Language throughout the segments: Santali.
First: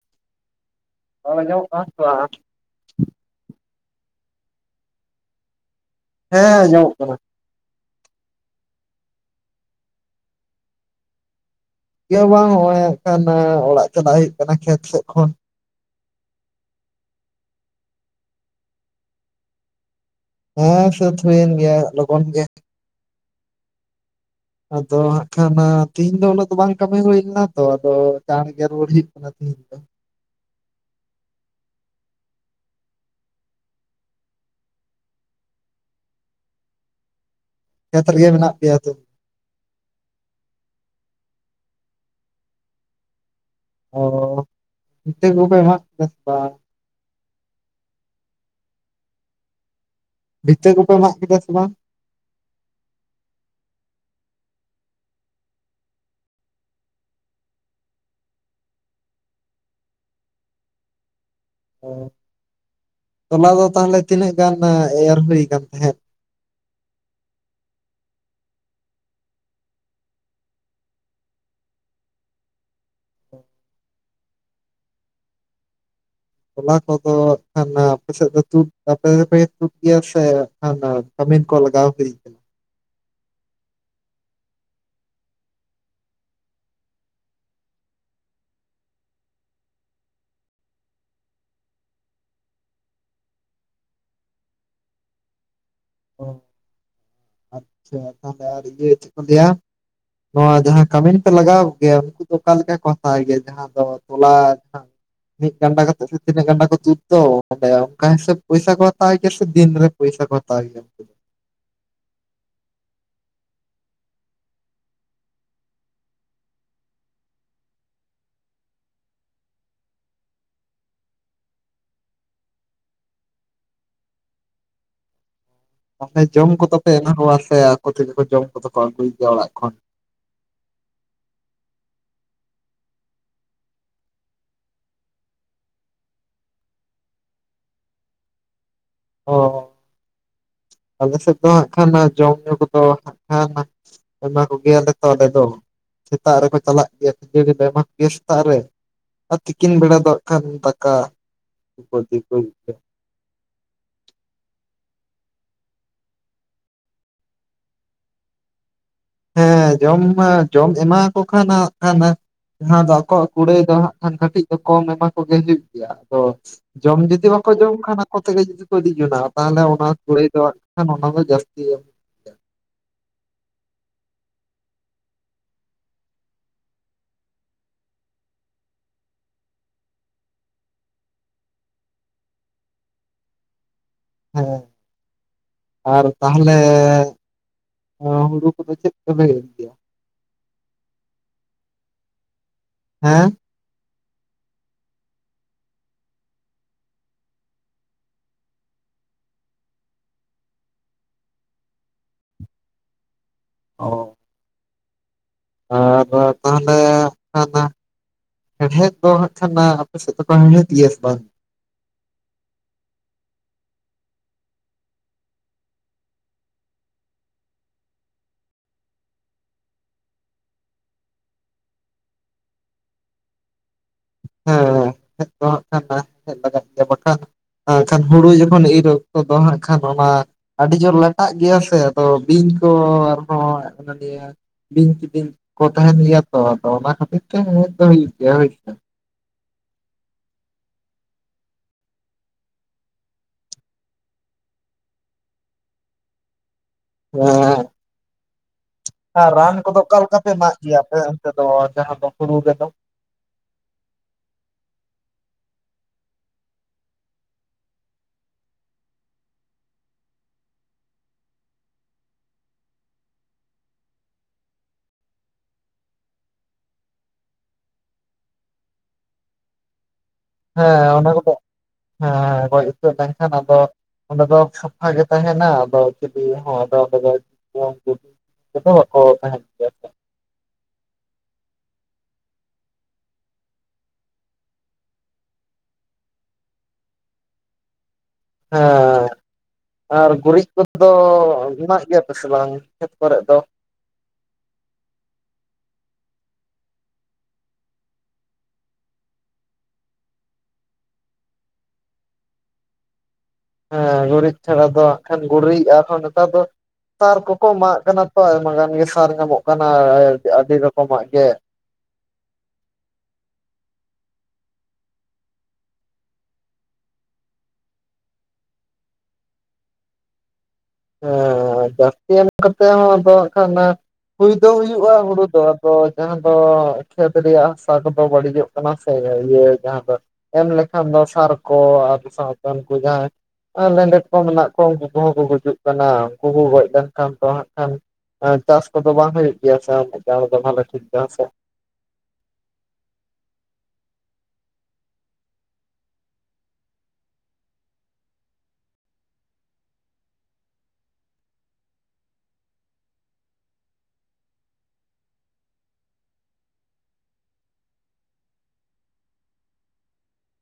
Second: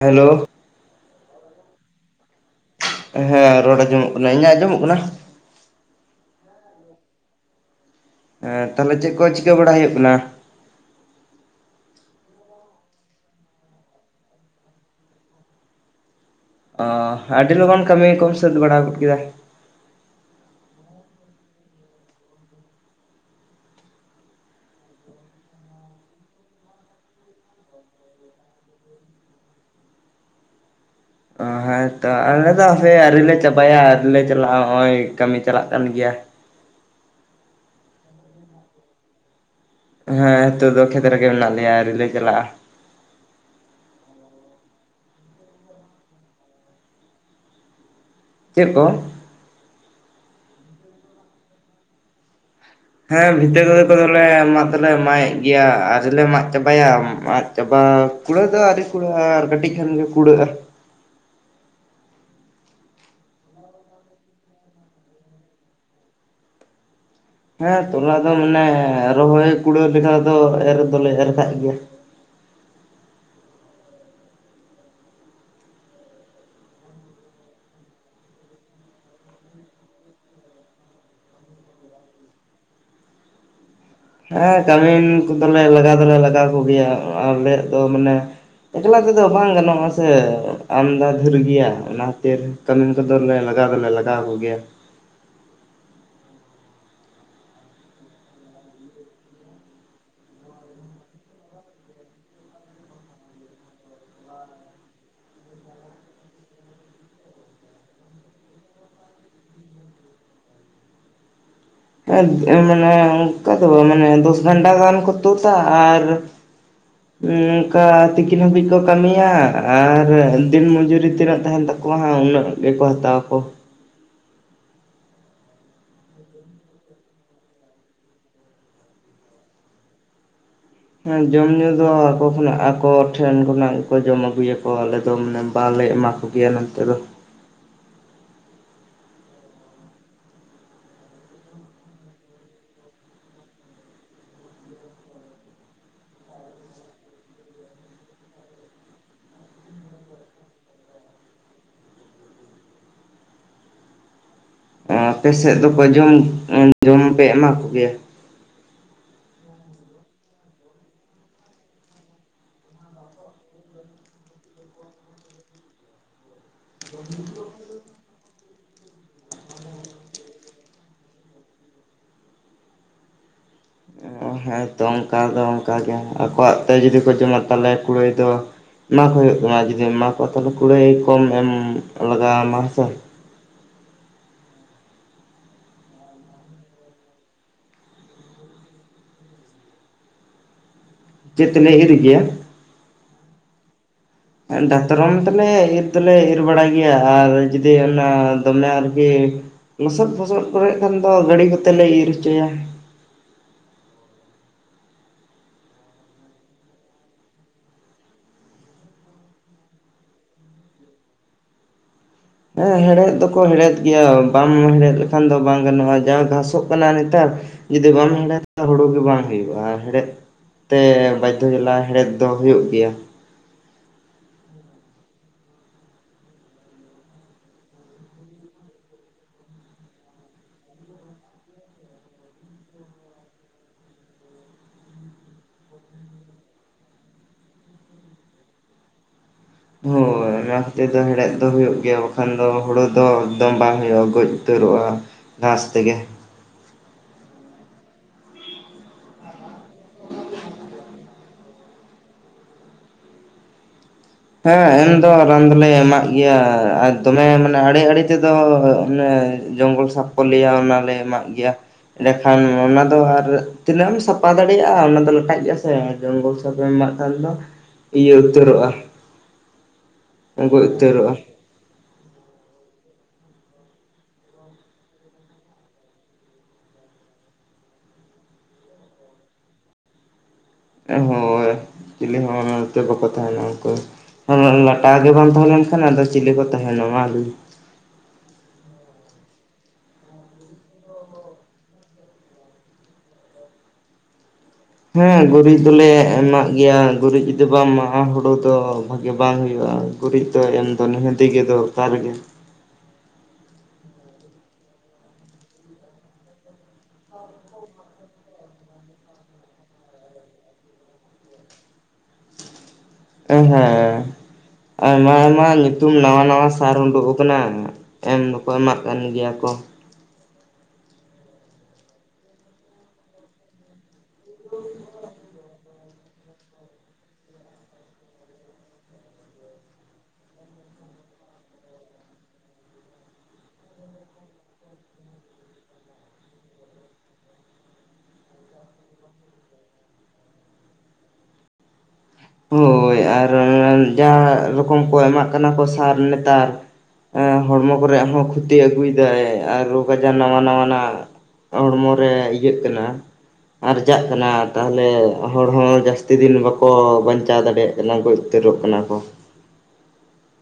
ᱦᱮᱞᱳ᱾ ᱨᱚᱲ ᱟᱸᱡᱚᱢᱚᱜ ᱠᱟᱱᱟ ᱥᱮ ᱵᱟᱝ? ᱦᱮᱸ ᱨᱚᱲ ᱟᱸᱡᱚᱢᱚᱜ ᱠᱟᱱᱟ, ᱤᱧᱟᱹᱜ ᱟᱸᱡᱚᱢᱚᱜ ᱠᱟᱱᱟ? ᱦᱮᱸ ᱟᱸᱡᱚᱢᱚᱜ ᱠᱟᱱᱟ। ᱦᱮᱸ ᱛᱟᱦᱚᱞᱮ ᱪᱮᱫ ᱠᱚ ᱪᱤᱠᱟᱹ ᱵᱟᱲᱟ ᱦᱩᱭᱩᱜ ᱠᱟᱱᱟ? ᱪᱤᱠᱟᱹ ᱦᱚᱸ ᱵᱟᱝ ᱦᱚᱜᱼᱚᱭ ᱦᱟᱸᱜ ᱠᱷᱟᱱ ᱚᱲᱟᱜ ᱪᱟᱞᱟᱜ ᱦᱩᱭᱩᱜ ᱠᱟᱱᱟ ᱠᱷᱮᱛ ᱥᱮᱫ ᱠᱷᱚᱱ। ᱚ ᱟᱹᱰᱤ ᱞᱚᱜᱚᱱ ᱠᱟᱹᱢᱤ ᱠᱚᱢ ᱥᱟᱹᱛ ᱵᱟᱲᱟ ᱜᱚᱫ ᱠᱮᱫᱟ? ᱦᱮᱸ ᱥᱟᱹᱛ ᱦᱩᱭᱮᱱ ᱜᱮᱭᱟ ᱞᱚᱜᱚᱱ ᱜᱮ। ᱟᱫᱚ ᱦᱟᱸᱜ ᱠᱷᱟᱱ ᱛᱤᱦᱤᱧ ᱫᱚ ᱩᱱᱟᱹᱜ ᱫᱚ ᱵᱟᱝ ᱠᱟᱹᱢᱤ ᱦᱩᱭ ᱞᱮᱱᱟ ᱛᱚ ᱟᱫᱚ ᱪᱟᱬᱜᱮ ᱨᱩᱣᱟᱹᱲ ᱦᱩᱭᱩᱜ ᱠᱟᱱᱟ ᱛᱤᱦᱤᱧ ᱫᱚ। ᱚ ᱦᱮᱸ। ᱦᱮᱸ ᱛᱚ ᱟᱞᱮ ᱫᱚ ᱦᱟᱯᱮ ᱟᱹᱣᱨᱤ ᱞᱮ ᱪᱟᱵᱟᱭᱟ ᱟᱹᱣᱨᱤ ᱞᱮ ᱪᱟᱞᱟᱜᱼᱟ, ᱦᱚᱜᱼᱚᱭ ᱠᱟᱹᱢᱤ ᱪᱟᱞᱟᱜ ᱠᱟᱱ ᱜᱮᱭᱟ। ᱠᱷᱮᱛ ᱨᱮᱜᱮ ᱢᱮᱱᱟᱜ ᱯᱮᱭᱟ ᱛᱚ। ᱦᱮᱸ ᱦᱮᱛᱚᱜ ᱫᱚ ᱠᱷᱮᱛ ᱨᱮᱜᱮ ᱢᱮᱱᱟᱜ ᱞᱮᱭᱟ ᱟᱣᱨᱤ ᱞᱮ ᱪᱟᱞᱟᱜᱼᱟ। ᱚ ᱵᱷᱤᱛᱟᱹ ᱠᱚᱯᱮ ᱦᱟᱜ ᱠᱮᱫᱟ ᱥᱮ ᱵᱟᱝ? ᱪᱮᱫ ᱠᱚ? ᱵᱷᱤᱛᱟᱹ ᱠᱚᱯᱮ ᱢᱟᱜ ᱠᱮᱫᱟ ᱥᱮ ᱵᱟᱝ? ᱦᱮᱸ ᱵᱷᱤᱛᱟᱹ ᱠᱚᱫᱚ ᱫᱚᱞᱮ ᱢᱟᱜ ᱫᱚᱞᱮ ᱢᱟᱭᱮᱫ ᱜᱮᱭᱟ ᱟᱣᱨᱤ ᱞᱮ ᱢᱟᱜ ᱪᱟᱵᱟᱭᱟ ᱢᱟᱜ ᱪᱟᱵᱟ ᱠᱩᱲᱟᱹᱜ ᱫᱚ ᱟᱹᱣᱨᱤ ᱠᱩᱲᱟᱹᱜᱼᱟ ᱟᱨ ᱠᱟᱹᱴᱤᱡ ᱠᱷᱟᱱ ᱜᱮ ᱠᱩᱲᱟᱹᱜ-ᱟ᱾ ᱚ ᱛᱚᱞᱟ ᱫᱚ ᱛᱟᱦᱚᱞᱮ ᱛᱤᱱᱟᱹᱜ ᱜᱟᱱ ᱮᱨ ᱦᱩᱭ ᱠᱟᱱ ᱛᱟᱦᱮᱸᱫ? ᱦᱮᱸ ᱛᱚᱞᱟ ᱫᱚ ᱢᱟᱱᱮ ᱨᱚᱦᱚᱭ ᱠᱩᱲᱟᱹᱣ ᱞᱮᱠᱟ ᱫᱚ ᱮᱨ ᱫᱚᱞᱮ ᱮᱨ ᱠᱟᱜ ᱜᱮᱭᱟ᱾ ᱛᱚᱞᱟ ᱠᱚᱫᱚ ᱦᱟᱜᱠᱷᱟᱱ ᱟᱯᱮ ᱥᱮᱫ ᱫᱚ ᱛᱩᱫ ᱟᱯᱮ ᱜᱮᱯᱮ ᱛᱩᱫ ᱜᱮᱭᱟ ᱥᱮ ᱠᱷᱟᱱ ᱠᱟᱹᱢᱤᱱ ᱠᱚ ᱞᱟᱜᱟᱣ ᱦᱩᱭ ᱠᱟᱱᱟ᱾ ᱦᱮᱸ ᱠᱟᱹᱢᱤᱱ ᱠᱚᱫᱚ ᱞᱮ ᱞᱟᱜᱟᱣ ᱫᱚᱞᱮ ᱞᱟᱜᱟᱣ ᱠᱚ ᱜᱮᱭᱟ ᱦᱟᱜ ᱟᱞᱮᱭᱟᱜ ᱫᱚ ᱢᱟᱱᱮᱼᱼ ᱮᱠᱞᱟ ᱛᱮᱫᱚ ᱵᱟᱝ ᱜᱟᱱᱚᱜᱼᱟ ᱥᱮ ᱟᱢᱫᱟ ᱫᱷᱮᱨ ᱜᱮᱭᱟ ᱚᱱᱟ ᱠᱷᱟᱹᱛᱤᱨ ᱠᱟᱹᱢᱤᱱ ᱠᱚᱫᱚᱞᱮ ᱞᱟᱜᱟᱣ ᱫᱚᱞᱮ ᱞᱟᱜᱟᱣ ᱠᱚᱜᱮᱭᱟ᱾ ᱚ᱾ ᱟᱪᱪᱷᱟ ᱟᱨ ᱤᱭᱟᱹ ᱪᱮᱫ ᱠᱚ ᱞᱮᱭᱟᱼᱼ ᱱᱚᱣᱟ ᱡᱟᱦᱟᱸ ᱠᱟᱹᱢᱤᱱ ᱯᱮ ᱞᱟᱜᱟᱣ ᱠᱚ ᱜᱮᱭᱟ ᱩᱱᱠᱩ ᱫᱚ ᱚᱠᱟ ᱞᱮᱠᱟ ᱠᱚ ᱦᱟᱛᱟᱣ ᱜᱮᱭᱟ ᱡᱟᱦᱟᱸᱼᱼ ᱟᱫᱚ ᱛᱚᱞᱟ ᱢᱤᱫ ᱜᱟᱱᱰᱟ ᱠᱟᱛᱮᱜ ᱥᱮ ᱛᱤᱱᱟᱹᱜ ᱜᱟᱱᱰᱟ ᱠᱚ ᱛᱩᱫ ᱫᱚ ᱛᱟᱦᱞᱮ ᱚᱱᱠᱟ ᱦᱤᱥᱟᱹᱵ ᱯᱚᱭᱥᱟ ᱠᱚ ᱦᱟᱛᱟᱣ ᱜᱮᱭᱟ ᱥᱮ ᱫᱤᱱ ᱨᱮ? ᱯᱚᱭᱥᱟ ᱠᱚ ᱦᱟᱛᱟᱣ ᱜᱮᱭᱟ ᱩᱱᱠᱩ ᱫᱚ? ᱦᱮᱸ ᱢᱟᱱᱮ ᱚᱱᱠᱟ ᱫᱚ ᱵᱟᱝ ᱢᱟᱱᱮ ᱫᱚᱥ ᱜᱚᱱᱰᱟ ᱜᱟᱱ ᱠᱚ ᱛᱳᱛᱟ ᱟᱨ [inaudible] ᱱᱚᱝᱠᱟ ᱛᱤᱠᱤᱱ ᱦᱟᱹᱵᱤᱡ ᱠᱚ ᱠᱟᱹᱢᱤᱭᱟ ᱟᱨ ᱫᱤᱱ ᱢᱚᱡᱩᱨᱤ ᱛᱤᱱᱟᱹᱜ ᱛᱟᱦᱮᱱ ᱛᱟᱠᱚᱣᱟ ᱦᱟᱸᱜ ᱩᱱᱟᱹᱜ ᱜᱮᱠᱚ ᱦᱟᱛᱟᱣᱟᱠᱚ᱾ ᱟᱯᱮ ᱡᱚᱢ ᱠᱚᱫᱚ ᱯᱮ ᱮᱢᱟ ᱠᱚᱣᱟ ᱥᱮ ᱟᱠᱚ ᱛᱮᱜᱮ ᱠᱚ ᱡᱚᱢ ᱠᱚᱫᱚ ᱠᱚ ᱟᱹᱜᱩᱭ ᱜᱮᱭᱟ ᱚᱲᱟᱜ ᱠᱷᱚᱱ? ᱦᱮᱸ ᱡᱚᱢ ᱧᱩ ᱫᱚ ᱟᱠᱚ ᱠᱷᱚᱱᱟᱜ ᱟᱠᱚ ᱴᱷᱮᱱ ᱠᱷᱚᱱᱟᱜ ᱜᱮᱠᱚ ᱡᱚᱢ ᱟᱹᱜᱩᱭᱟᱠᱚ ᱟᱞᱮ ᱫᱚ ᱢᱟᱱᱮ ᱵᱟᱞᱮ ᱮᱢᱟ ᱠᱚ᱾ ᱜᱮᱭᱟ ᱱᱚᱱᱛᱮ ᱫᱚ᱾ ᱚ᱾ ᱟᱞᱮ ᱥᱮᱫ ᱫᱚ ᱦᱟᱸᱜ ᱠᱷᱟᱱ ᱡᱚᱢ ᱧᱩ ᱠᱚᱫᱚ ᱦᱟᱸᱜ ᱠᱷᱟᱱ ᱮᱢᱟ ᱠᱚ ᱜᱮᱭᱟᱞᱮ ᱛᱚ ᱟᱞᱮ ᱫᱚ ᱾ ᱥᱮᱛᱟᱜ ᱨᱮᱠᱚ ᱪᱟᱞᱟᱜ ᱜᱮᱭᱟ ᱠᱷᱟᱹᱡᱟᱹᱲᱤ ᱞᱮ ᱮᱢᱟ ᱠᱚᱜᱮᱭᱟ ᱥᱮᱛᱟᱜ ᱨᱮ ᱾ ᱟᱨ ᱛᱤᱠᱤᱱ ᱵᱮᱲᱟ ᱫᱟᱜ ᱠᱷᱟᱱ ᱫᱟᱠᱟ ᱠᱚ ᱤᱫᱤ ᱠᱚᱜᱮ ᱜᱮᱭᱟ ᱾ ᱟᱯᱮ ᱥᱮᱫ ᱫᱚᱠᱚ ᱡᱚᱢ ᱡᱚᱢ ᱯᱮ ᱮᱢᱟ ᱠᱚᱜᱮᱭᱟ? ᱦᱮᱸ ᱡᱚᱢ ᱢᱟ ᱡᱚᱢ ᱮᱢᱟ ᱠᱚ ᱠᱷᱟᱱ ᱱᱟᱜ ᱠᱷᱟᱱ ᱡᱟᱦᱟᱸ ᱫᱚ ᱟᱠᱚᱣᱟᱜ ᱠᱩᱲᱟᱹᱭ ᱫᱚ ᱦᱟᱸᱜ ᱠᱷᱟᱱ ᱠᱟᱹᱴᱤᱡ ᱫᱚ ᱠᱚᱢ ᱮᱢᱟ ᱠᱚᱜᱮ ᱦᱩᱭᱩᱜ ᱜᱮᱭᱟ ᱟᱫᱚ ᱡᱚᱢ ᱡᱩᱫᱤ ᱵᱟᱠᱚ ᱡᱚᱢ ᱠᱷᱟᱱ ᱟᱠᱚ ᱛᱮᱜᱮ ᱡᱩᱫᱤ ᱤᱫᱤ ᱡᱚᱱᱟ ᱛᱟᱦᱚᱞᱮ ᱚᱱᱟ ᱠᱩᱲᱟᱹᱭ ᱫᱟᱸᱜ ᱠᱷᱟᱱ ᱚᱱᱟ ᱫᱚ ᱡᱟᱹᱥᱛᱤ ᱚ ᱦᱮᱸᱛᱚ ᱚᱱᱠᱟ ᱫᱚ ᱚᱱᱠᱟ ᱜᱮ, ᱟᱠᱚᱣᱟᱜ ᱛᱮ ᱡᱩᱫᱤ ᱠᱚ ᱡᱚᱢᱟ ᱛᱟᱦᱚᱞᱮ ᱠᱩᱲᱟᱹᱭ ᱫᱚ ᱮᱢᱟ ᱠᱚ ᱦᱩᱭᱩᱜ ᱛᱟᱢᱟ ᱡᱩᱫᱤᱢ ᱮᱢᱟ ᱠᱚᱣᱟ ᱛᱟᱦᱚᱞᱮ ᱠᱩᱲᱟᱹᱭ ᱠᱚᱢ ᱮᱢ ᱞᱟᱜᱟᱣᱟᱢᱟ ᱦᱮᱸᱥᱮ ᱾ ᱦᱮᱸ ᱟᱨ ᱛᱟᱦᱚᱞᱮ ᱦᱩᱲᱩ ᱠᱚᱫᱚ ᱪᱮᱫ ᱛᱮᱯᱮ ᱤᱨ ᱜᱮᱭᱟ? ᱪᱮᱫ ᱛᱮᱞᱮ ᱤᱨ ᱜᱮᱭᱟ? ᱦᱮᱸ ᱾ ᱫᱟᱛᱚᱴᱨᱚᱢ ᱛᱟᱞᱮ ᱤᱨ ᱫᱚᱞᱮ ᱤᱨ ᱵᱟᱲᱟᱭ ᱜᱮᱭᱟ ᱟᱨ ᱡᱩᱫᱤ ᱚᱱᱟ ᱫᱚᱢᱮ ᱟᱨᱠᱤ ᱞᱚᱥᱚᱫ-ᱯᱷᱚᱥᱚᱫ ᱠᱚᱨᱮ ᱠᱷᱟᱱ ᱫᱚ ᱜᱟᱹᱰᱤ ᱠᱚᱛᱮ ᱞᱮ ᱤᱨ ᱦᱚᱪᱚᱭᱟ ᱾ ᱚᱻ ᱟᱫᱚ ᱛᱟᱦᱞᱮ ᱚᱱᱟᱫ ᱦᱮᱲᱦᱮᱫ ᱫᱚ ᱦᱟᱜ ᱠᱷᱟᱱ ᱟᱯᱮ ᱥᱮᱫ ᱫᱚᱠᱚ ᱦᱮᱲᱦᱮᱫ ᱜᱮᱭᱟ ᱥᱮ ᱵᱟᱝ? ᱦᱮᱸ ᱦᱮᱲᱦᱮᱫ ᱫᱚᱠᱚ ᱦᱮᱲᱦᱮᱫ ᱜᱮᱭᱟ, ᱵᱟᱢ ᱦᱮᱲᱦᱮᱫ ᱞᱮᱠᱷᱟᱱ ᱫᱚ ᱵᱟᱝ ᱜᱟᱱᱚᱜᱼᱟ ᱡᱟ ᱜᱷᱟᱥᱚᱜ ᱠᱟᱱᱟ ᱱᱮᱛᱟᱨ ᱡᱩᱫᱤ ᱵᱟᱢ ᱦᱮᱲᱦᱮᱫᱟᱱ ᱦᱩᱲᱩ ᱜᱮ ᱵᱟᱝ ᱦᱩᱭᱩᱜᱼᱟ ᱟᱨ ᱦᱮᱲᱦᱮᱫ ᱛᱮ ᱵᱟᱫᱽᱫᱷᱚ ᱡᱟᱞᱟ ᱦᱮᱲᱦᱮᱫ ᱫᱚ ᱦᱩᱭᱩᱜ ᱜᱮᱭᱟ‌ ᱾ ᱦᱮᱸ ᱦᱮᱡ ᱫᱚᱟᱜ ᱠᱟᱱᱟ ᱦᱮᱡ ᱞᱟᱜᱟᱜ ᱜᱮᱭᱟ ᱵᱟᱠᱷᱟᱱ ᱠᱷᱟᱱ ᱦᱩᱲᱩ ᱡᱚᱠᱷᱚᱱ ᱤᱨ ᱚᱠᱛᱚ ᱫᱚ ᱦᱟᱸᱜ ᱠᱷᱟᱱ ᱚᱱᱟ ᱟᱹᱰᱤ ᱡᱳᱨ ᱞᱟᱴᱟᱜ ᱜᱮᱭᱟ ᱥᱮ ᱟᱫᱚ ᱵᱤᱧ ᱠᱚ ᱟᱨᱦᱚᱸ [unintelligible] ᱵᱤᱧ ᱠ ᱵᱤᱧ ᱠᱚ ᱛᱟᱦᱮᱱ ᱜᱮᱭᱟ ᱛᱚ ᱟᱫᱚ ᱚᱱᱟ ᱠᱷᱟᱹᱛᱤᱨ ᱛᱮ ᱦᱮᱲᱦᱮᱫ ᱫᱚ ᱦᱩᱭᱩᱜ ᱜᱮᱭᱟ ᱦᱩᱭᱥᱮ ᱾ ᱦᱟᱭ ᱾ ᱚᱱᱟ ᱠᱷᱟᱹᱛᱤᱨ ᱫᱚ ᱦᱮᱲᱦᱮᱫ ᱫᱚ ᱦᱩᱭᱩᱜ ᱜᱮᱭᱟ ᱵᱟᱠᱷᱟᱱ ᱫᱚ ᱦᱳᱲᱳ ᱫᱚ ᱮᱠᱫᱚᱢ ᱵᱟᱝ ᱦᱩᱭᱩᱜᱼᱟ, ᱜᱚᱡ ᱩᱛᱟᱹᱨᱚᱜᱼᱟ ᱾ ᱜᱷᱟᱥ ᱛᱮᱜᱮ᱾ ᱦᱮᱸ ᱟᱨ ᱨᱟᱱ ᱠᱚᱫᱚ ᱚᱠᱟ ᱞᱮᱠᱟ ᱯᱮ ᱮᱢᱟᱜ ᱜᱮᱭᱟ ᱯᱮ ᱚᱱᱛᱮ ᱫᱚ ᱡᱟᱦᱟᱸ ᱫᱚ ᱦᱩᱲᱩ ᱨᱮᱫᱚ? ᱦᱮᱸ ᱮᱢ ᱫᱚ ᱨᱟᱱ ᱫᱚᱞᱮ ᱮᱢᱟᱜ ᱜᱮᱭᱟ ᱟᱨ ᱫᱚᱢᱮ ᱢᱟᱱᱮ ᱟᱲᱮ ᱟᱲᱮ ᱛᱮᱫᱚ ᱚᱱᱮ ᱡᱚᱝᱜᱚᱞ ᱥᱟᱯ ᱞᱮᱭᱟ ᱚᱱᱟᱞᱮ ᱮᱢᱟᱜ ᱜᱮᱭᱟ, ᱮᱸᱰᱮᱠᱷᱟᱱ ᱚᱱᱟ ᱫᱚ ᱟᱨ ᱛᱤᱱᱟᱹᱜ ᱮᱢ ᱥᱟᱯᱷᱟ ᱫᱟᱲᱮᱭᱟᱜᱼᱟ ᱚᱱᱟ ᱫᱚ ᱞᱟᱴᱟᱜ ᱜᱮᱭᱟ ᱥᱮ ᱡᱚᱝᱜᱚᱞ ᱥᱟᱯᱷᱟᱢ ᱮᱢᱟᱜ ᱠᱷᱟᱱ ᱫᱚ ᱤᱭᱟᱹ ᱩᱛᱟᱹᱨᱚᱜᱼᱟ ᱾ ᱦᱮᱸ ᱚᱱᱟ ᱩᱛᱟᱹᱨᱚᱜᱼᱟ ᱠᱚᱫᱚ ᱦᱮᱸ ᱜᱚᱡ ᱩᱛ ᱞᱮᱱᱠᱷᱟᱱ ᱟᱫᱚ ᱚᱸᱰᱮ ᱫᱚ ᱥᱟᱯᱷᱟ ᱜᱮ ᱛᱟᱦᱮᱱᱟ, ᱟᱫᱚ ᱪᱤᱞᱤ ᱫᱚ [unintelligible] ᱵᱟᱠᱚ ᱛᱟᱦᱮᱱ ᱜᱮᱭᱟ ᱥᱮ ᱦᱚᱭ ᱪᱤᱞᱤ ᱦᱚᱸ ᱵᱟᱠᱚ ᱛᱟᱦᱮᱱᱟ ᱩᱱᱠᱩ ᱞᱟᱴᱟᱜ ᱜᱮ ᱵᱟᱝ ᱛᱟᱦᱮᱸ ᱞᱮᱱᱠᱷᱟᱱ ᱟᱫᱚ ᱪᱤᱞᱤ ᱠᱚ ᱛᱟᱦᱮᱱᱟ ᱵᱟᱝ ᱾ ᱦᱟᱸ ᱾ ᱟᱨ ᱜᱩᱨᱤᱡ ᱠᱷᱚᱛ ᱫᱚ ᱮᱢᱟᱜ ᱜᱮᱭᱟᱯ ᱥᱮ ᱵᱟᱝ ᱠᱷᱮᱛ ᱠᱚᱨᱮ ᱫᱚ? ᱦᱮᱸ ᱜᱩᱨᱤᱡ ᱫᱚᱞᱮ ᱮᱢᱟᱜ ᱜᱮᱭᱟ, ᱜᱩᱨᱤᱡ ᱡᱩᱫᱤ ᱵᱟᱢ ᱮᱢᱟᱜᱼᱟ ᱦᱩᱲᱳ ᱫᱚ ᱵᱷᱟᱜᱤ ᱵᱟᱝ ᱦᱩᱭᱩᱜᱼᱟ ᱾ ᱜᱩᱨᱤᱡ ᱫᱚ ᱮᱢ ᱫᱚ ᱱᱤᱦᱟᱹᱛᱤ ᱜᱮ ᱫᱚᱨᱠᱟᱨ ᱜᱮ ᱾ ᱦᱮᱸ ᱜᱩᱨᱤᱡ ᱪᱷᱟᱲᱟ ᱫᱚ ᱠᱷᱟᱱ ᱜᱩᱨᱤᱡᱼᱟ ᱟᱨ ᱦᱚᱸ ᱱᱮᱛᱟᱨ ᱫᱚ ᱥᱟᱨ ᱠᱚᱠᱚ ᱮᱢᱟᱜ ᱠᱟᱱᱟ ᱛᱚ ᱟᱭᱢᱟ ᱜᱟᱱ ᱜᱮ ᱥᱟᱨ ᱧᱟᱢᱚᱜ ᱠᱟᱱᱟ ᱟᱹᱰᱤ ᱨᱚᱠᱚᱢᱟᱜ ᱜᱮ ᱾ ᱦᱮᱸ ᱟᱭᱢᱟ ᱟᱭᱢᱟ ᱧᱩᱛᱩᱢ ᱱᱟᱣᱟ ᱱᱟᱣᱟ ᱥᱟᱨ ᱩᱰᱩᱠ ᱟᱠᱟᱱᱟ ᱾ ᱮᱢ ᱫᱚᱠᱚ ᱮᱢᱟᱜ ᱠᱟᱱ ᱜᱮᱭᱟ ᱠᱚ ᱾ ᱦᱮᱸ ᱡᱟᱹᱥᱛᱤ ᱮᱢ ᱠᱟᱛᱮ ᱦᱚᱸ ᱟᱫᱚ ᱠᱷᱱ ᱦᱩᱭ ᱫᱚ ᱦᱩᱭᱩᱜᱼᱟ ᱦᱩᱲᱩ ᱫᱚ ᱡᱟᱦᱟᱸ ᱫᱚ ᱠᱷᱮᱛ ᱨᱮᱭᱟᱜ ᱦᱟᱥᱟ ᱠᱚᱫᱚ ᱵᱟᱹᱲᱤᱡᱚᱜ ᱠᱟᱱᱟ ᱥᱮ, ᱤᱭᱟᱹ ᱡᱟᱦᱟᱸ ᱫᱚ ᱮᱢ ᱞᱮᱠᱷᱟᱱ ᱫᱚ ᱥᱟᱨ ᱠᱚ ᱟᱨ ᱥᱟᱶᱛᱮ ᱩᱱᱠᱩ ᱡᱟᱦᱟᱸᱭ ᱟᱨ ᱞᱮᱸᱰᱮᱛ ᱠᱚ ᱢᱮᱱᱟᱜ ᱠᱚᱣᱟ ᱩᱱᱠᱩ ᱠᱚᱦᱚᱸ ᱠᱚ ᱜᱩᱡᱩᱜ ᱠᱟᱱᱟ ᱩᱱᱠᱩ ᱠᱚ ᱜᱚᱡ ᱞᱮᱱᱠᱷᱟᱱ ᱫᱚ ᱦᱟᱸᱜ ᱠᱷᱟᱱ ᱮ ᱪᱟᱥ ᱠᱚᱫᱚ ᱵᱟᱝ ᱦᱩᱭᱩᱜ ᱜᱮᱭᱟ ᱥᱮ ᱩᱱᱟᱹᱜ ᱪᱟᱬ ᱫᱚ ᱵᱷᱟᱞᱮ ᱴᱷᱤᱠ ᱜᱮᱭᱟ ᱥᱮ᱾ ᱦᱳᱭ ᱟᱨ ᱡᱟ ᱨᱚᱠᱚᱢ ᱠᱚ ᱮᱢᱟᱜ ᱠᱟᱱᱟ ᱠᱚ ᱥᱟᱨ ᱱᱮᱛᱟᱨ ᱦᱮᱸ ᱦᱚᱲᱢᱚ ᱠᱚᱨᱮ ᱦᱚᱸ ᱠᱷᱚᱛᱤ ᱟᱹᱜᱩᱭᱮᱫᱟᱭ ᱟᱨ ᱨᱳᱜᱽ ᱟᱡᱟᱨ ᱱᱟᱣᱟ ᱱᱟᱣᱟᱱᱟᱜ, ᱦᱚᱲᱢᱚ ᱨᱮ ᱤᱭᱟᱹᱜ ᱠᱟᱱᱟ᱾ ᱟᱨᱡᱟᱜ ᱠᱟᱱᱟ ᱛᱟᱦᱚᱞᱮ ᱦᱚᱲ ᱦᱚᱸ ᱡᱟᱹᱥᱛᱤ ᱫᱤᱱ ᱵᱟᱠᱚ ᱵᱟᱧ ᱵᱟᱧᱪᱟᱣ ᱫᱟᱲᱮᱭᱟᱜ ᱠᱟᱱᱟ ᱠᱚ ᱩᱛᱟᱹᱨᱚᱜ ᱠᱟᱱᱟ ᱠᱚ᱾